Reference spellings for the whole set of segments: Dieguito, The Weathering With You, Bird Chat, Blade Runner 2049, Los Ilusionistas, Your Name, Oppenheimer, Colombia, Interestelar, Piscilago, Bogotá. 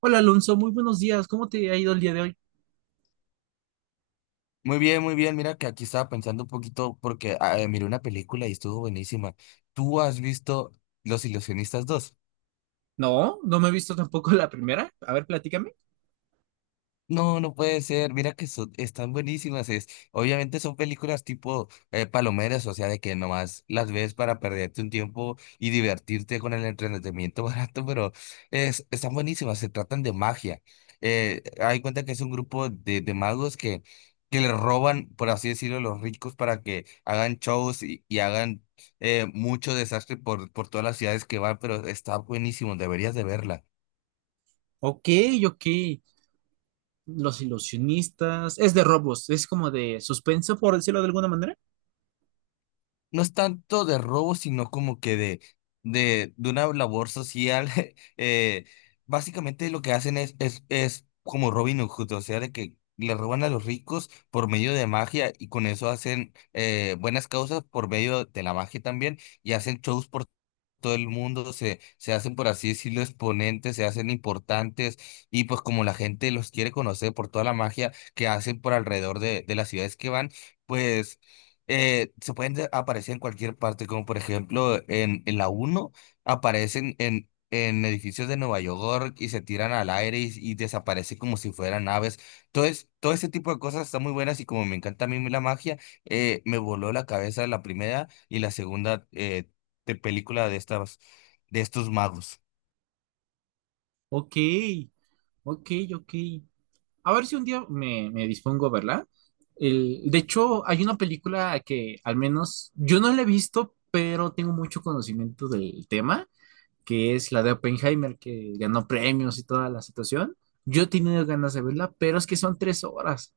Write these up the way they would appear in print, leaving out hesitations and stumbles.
Hola Alonso, muy buenos días. ¿Cómo te ha ido el día de hoy? Muy bien, muy bien. Mira que aquí estaba pensando un poquito porque miré una película y estuvo buenísima. ¿Tú has visto Los Ilusionistas dos? No, no me he visto tampoco la primera. A ver, platícame. No, no puede ser. Mira que son, están buenísimas. Es, obviamente son películas tipo palomeras, o sea, de que nomás las ves para perderte un tiempo y divertirte con el entretenimiento barato, pero es, están buenísimas. Se tratan de magia. Hay cuenta que es un grupo de magos que le roban, por así decirlo, a los ricos para que hagan shows y hagan mucho desastre por todas las ciudades que van, pero está buenísimo. Deberías de verla. Ok, ok. Los ilusionistas. Es de robos, es como de suspenso, por decirlo de alguna manera. No es tanto de robo, sino como que de una labor social. eh, básicamente lo que hacen es como Robin Hood, o sea, de que le roban a los ricos por medio de magia y con eso hacen buenas causas por medio de la magia también y hacen shows por todo el mundo se hacen, por así decirlo, exponentes, se hacen importantes y pues como la gente los quiere conocer por toda la magia que hacen por alrededor de las ciudades que van, pues se pueden aparecer en cualquier parte, como por ejemplo en la uno aparecen en edificios de Nueva York y se tiran al aire y desaparecen como si fueran aves. Todo, todo ese tipo de cosas están muy buenas y como me encanta a mí la magia, me voló la cabeza la primera y la segunda de película de estas, de estos magos. Ok, ok, ok. A ver si un día me dispongo a verla. El, de hecho, hay una película que al menos yo no la he visto, pero tengo mucho conocimiento del tema que es la de Oppenheimer, que ganó premios y toda la situación. Yo he tenido ganas de verla, pero es que son tres horas.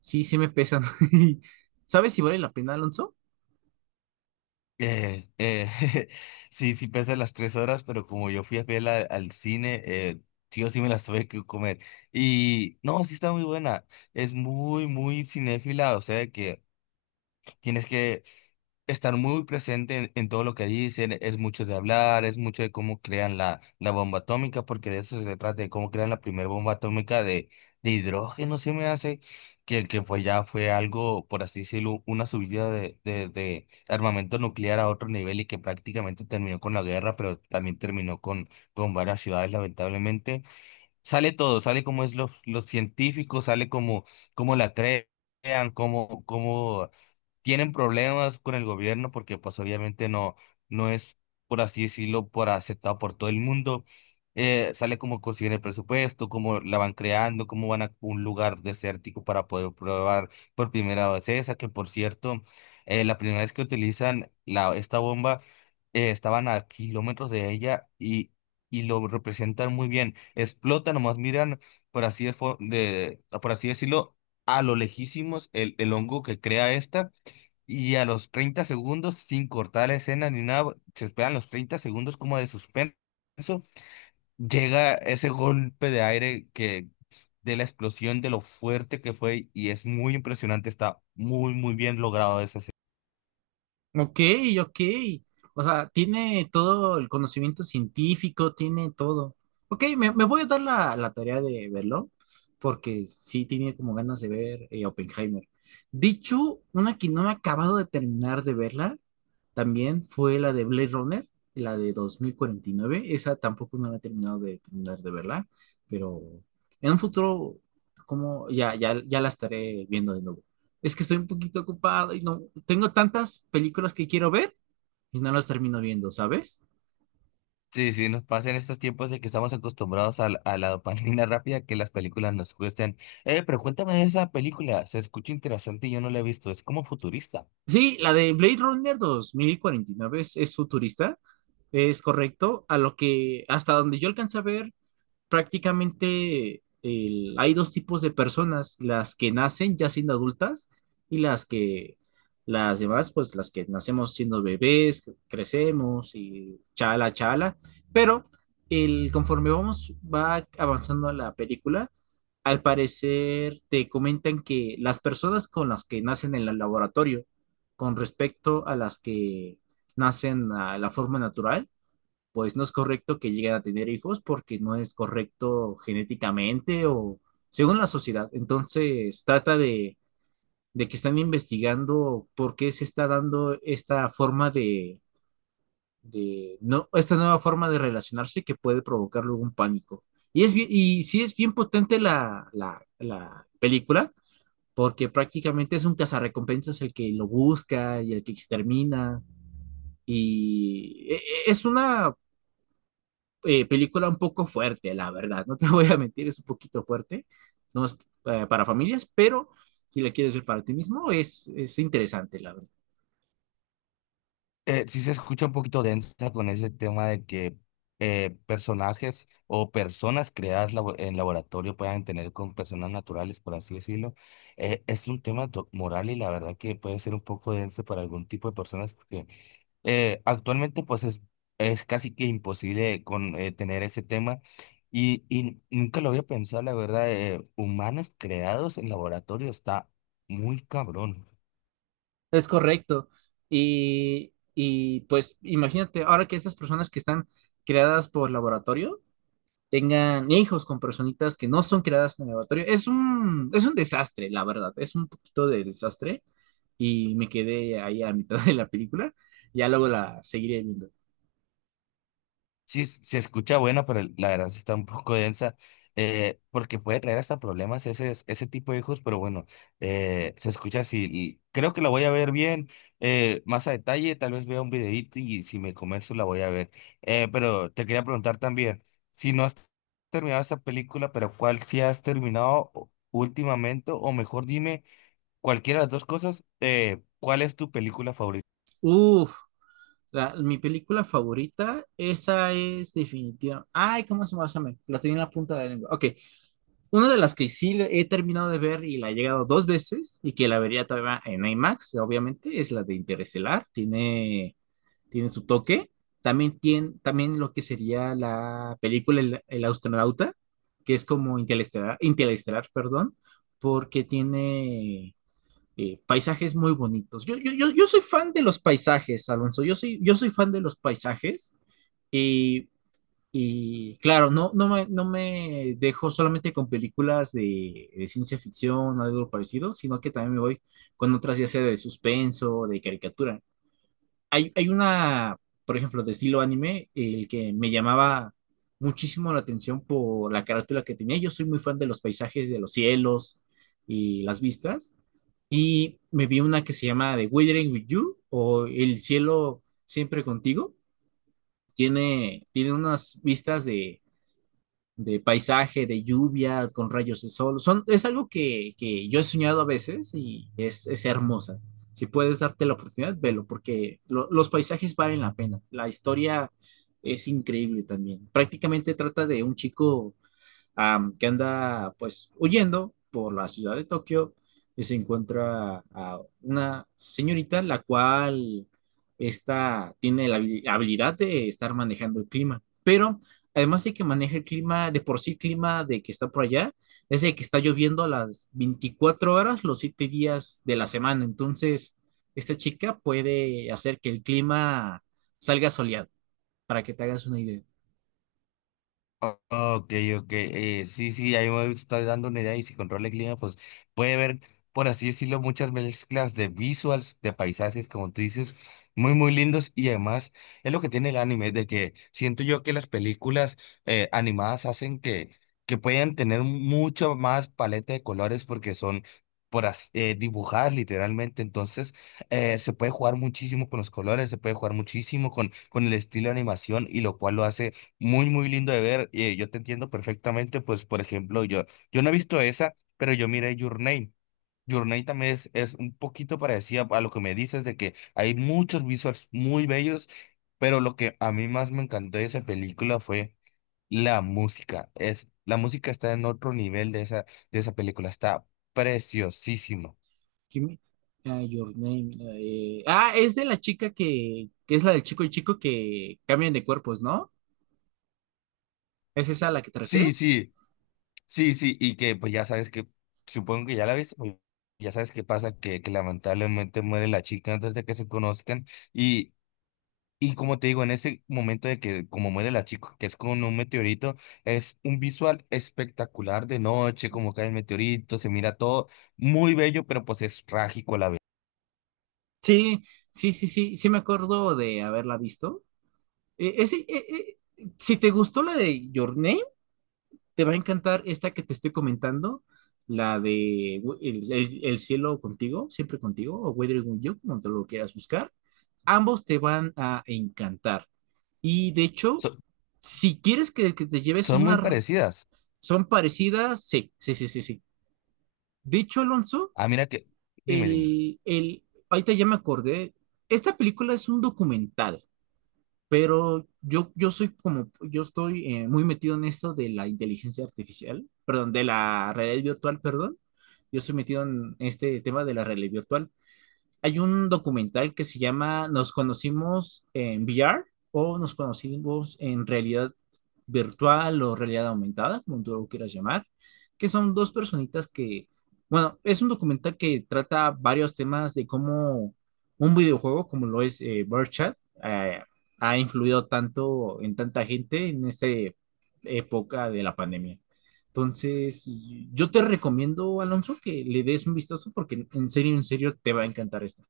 Sí, sí me pesan. ¿Sabes si vale la pena, Alonso? Eh, eh, sí, sí pesa las 3 horas, pero como yo fui a fiel al cine, sí o sí me las tuve que comer. Y no, sí está muy buena. Es muy, muy cinéfila, o sea que tienes que estar muy presente en todo lo que dicen, es mucho de hablar, es mucho de cómo crean la bomba atómica, porque de eso se trata, de cómo crean la primera bomba atómica de hidrógeno, se me hace, que fue ya fue algo, por así decirlo, una subida de armamento nuclear a otro nivel y que prácticamente terminó con la guerra, pero también terminó con varias ciudades, lamentablemente. Sale todo, sale como es los científicos, sale como, como la creen. Cómo, cómo tienen problemas con el gobierno porque pues obviamente no, no es, por así decirlo, por aceptado por todo el mundo. Sale como consiguen el presupuesto, cómo la van creando, cómo van a un lugar desértico para poder probar por primera vez esa, que por cierto, la primera vez que utilizan la, esta bomba, estaban a kilómetros de ella y lo representan muy bien. Explota, nomás miran, por así, por así decirlo, a lo lejísimos el hongo que crea esta. Y a los 30 segundos, sin cortar la escena ni nada, se esperan los 30 segundos como de suspenso. Llega ese golpe de aire que de la explosión, de lo fuerte que fue, y es muy impresionante. Está muy, muy bien logrado esa escena. Ok, ok. O sea, tiene todo el conocimiento científico, tiene todo. Ok, me voy a dar la tarea de verlo, porque sí tenía como ganas de ver Oppenheimer. Dicho, una que no me he acabado de terminar de verla, también fue la de Blade Runner, la de 2049. Esa tampoco no la he terminado de terminar de verla, pero en un futuro, como ya la estaré viendo de nuevo. Es que estoy un poquito ocupado y no tengo tantas películas que quiero ver y no las termino viendo, ¿sabes? Sí, sí, nos pasa en estos tiempos de que estamos acostumbrados la a la dopamina rápida que las películas nos cuestan. Pero cuéntame de esa película, se escucha interesante y yo no la he visto, es como futurista. Sí, la de Blade Runner 2049 es futurista, es correcto. A lo que hasta donde yo alcancé a ver, prácticamente hay dos tipos de personas, las que nacen ya siendo adultas y las demás, pues las que nacemos siendo bebés, crecemos y chala, chala, pero el, conforme vamos, va avanzando la película, al parecer te comentan que las personas con las que nacen en el laboratorio, con respecto a las que nacen a la forma natural, pues no es correcto que lleguen a tener hijos porque no es correcto genéticamente o según la sociedad. Entonces trata de que están investigando por qué se está dando esta forma de- no, esta nueva forma de relacionarse que puede provocar luego un pánico. Y es bien, y sí es bien potente la película, porque prácticamente es un cazarrecompensas el que lo busca y el que extermina. Y e- es una película un poco fuerte, la verdad. No te voy a mentir, es un poquito fuerte. No es para familias, pero si la quieres ver para ti mismo, es interesante, la verdad. Sí se escucha un poquito densa con ese tema de que personajes o personas creadas en laboratorio puedan tener con personas naturales, por así decirlo. Es un tema moral y la verdad que puede ser un poco denso para algún tipo de personas porque actualmente pues es casi que imposible tener ese tema y nunca lo había pensado, la verdad, humanos creados en laboratorio está muy cabrón. Es correcto. Y pues imagínate, ahora que estas personas que están creadas por laboratorio tengan hijos con personitas que no son creadas en el laboratorio, es un desastre, la verdad. Es un poquito de desastre. Y me quedé ahí a mitad de la película. Ya luego la seguiré viendo. Sí, se escucha bueno, pero la verdad sí está un poco densa, porque puede traer hasta problemas ese, ese tipo de hijos, pero bueno, se escucha así. Y creo que la voy a ver bien, más a detalle, tal vez vea un videíto y si me convenzo la voy a ver. Pero te quería preguntar también, si no has terminado esa película, pero ¿cuál sí has terminado últimamente? O mejor dime, cualquiera de las dos cosas, ¿cuál es tu película favorita? Uf, mi película favorita, esa es definitiva. Ay, ¿cómo se llama? La tenía en la punta de la lengua. Ok, una de las que he terminado de ver y la he llegado dos veces y que la vería todavía en IMAX, obviamente, es la de Interestelar. Tiene su toque. También tiene, también lo que sería la película El astronauta, que es como Interestelar, perdón, porque tiene paisajes muy bonitos. Yo soy fan de los paisajes, Alonso. Yo soy fan de los paisajes. Y, y claro, no me dejo solamente con películas de ciencia ficción o algo parecido, sino que también me voy con otras, ya sea de suspenso, de caricatura. Hay una, por ejemplo, de estilo anime, el que me llamaba muchísimo la atención por la carátula que tenía. Yo soy muy fan de los paisajes, de los cielos y las vistas. Y me vi una que se llama The Weathering With You o El cielo siempre contigo. Tiene unas vistas de paisaje, de lluvia, con rayos de sol. Son, es algo que yo he soñado a veces y es hermosa. Si puedes darte la oportunidad, velo, porque los paisajes valen la pena. La historia es increíble también. Prácticamente trata de un chico que anda pues huyendo por la ciudad de Tokio y se encuentra a una señorita la cual esta tiene la habilidad de estar manejando el clima, pero además de que maneja el clima, de por sí clima de que está por allá, es de que está lloviendo las 24 horas, los 7 días de la semana, entonces esta chica puede hacer que el clima salga soleado, para que te hagas una idea. Ok, ok. Sí, sí, ahí me estoy dando una idea y si controla el clima, pues puede ver, por así decirlo, muchas mezclas de visuals, de paisajes, como tú dices, muy, muy lindos y además es lo que tiene el anime, de que siento yo que las películas animadas hacen que puedan tener mucho más paleta de colores porque son dibujadas literalmente, entonces se puede jugar muchísimo con los colores, se puede jugar muchísimo con el estilo de animación y lo cual lo hace muy, muy lindo de ver. Yo te entiendo perfectamente. Pues, por ejemplo, yo no he visto esa, pero yo miré Your Name. Your Name también es un poquito parecida a lo que me dices de que hay muchos visuals muy bellos, pero lo que a mí más me encantó de esa película fue la música. Es, la música está en otro nivel de esa película. Está preciosísimo. Kimi- Your Name. Es de la chica que es la del chico y chico que cambian de cuerpos, ¿no? ¿Es esa a la que te Sí, refieres? sí. Sí, sí, y que pues ya sabes que, supongo que ya la viste, pues, ya sabes qué pasa, que lamentablemente muere la chica antes de que se conozcan y, y como te digo, en ese momento de que como muere la chica, que es con un meteorito, es un visual espectacular de noche, como cae el meteorito, se mira todo muy bello, pero pues es trágico a la vez. Sí, sí me acuerdo de haberla visto. Si te gustó la de Your Name, te va a encantar esta que te estoy comentando, la de el cielo contigo, siempre contigo, o Weathering with You, como te lo quieras buscar. Ambos te van a encantar. Y de hecho, So- si quieres que te lleves son muy una. parecidas. ¿Son parecidas? Sí. De hecho, Alonso, Ah, mira que, dime, dime. el, el, ahorita ya me acordé, esta película es un documental, pero yo soy como, yo estoy muy metido en esto de la inteligencia artificial, perdón, de la realidad virtual, perdón. Yo estoy metido en este tema de la realidad virtual. Hay un documental que se llama Nos conocimos en VR o nos conocimos en realidad virtual o realidad aumentada, como tú lo quieras llamar, que son dos personitas que, bueno, es un documental que trata varios temas de cómo un videojuego como lo es Bird Chat, eh, ha influido tanto en tanta gente en esta época de la pandemia. Entonces, yo te recomiendo, Alonso, que le des un vistazo porque en serio, te va a encantar esto.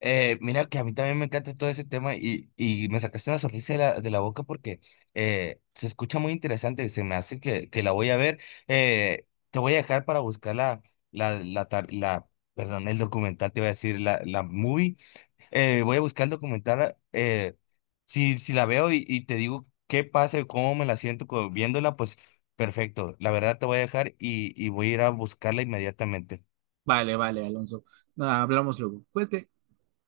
Mira que a mí también me encanta todo ese tema y me sacaste una sonrisa de la boca porque se escucha muy interesante, se me hace que la voy a ver. Te voy a dejar para buscar la, la, tar- la- perdón, el documental, te voy a decir, la movie. Voy a buscar el documental, si, si la veo y te digo qué pasa y cómo me la siento viéndola, pues perfecto, la verdad te voy a dejar y voy a ir a buscarla inmediatamente. Vale, vale, Alonso. Nada, hablamos luego. Cuente.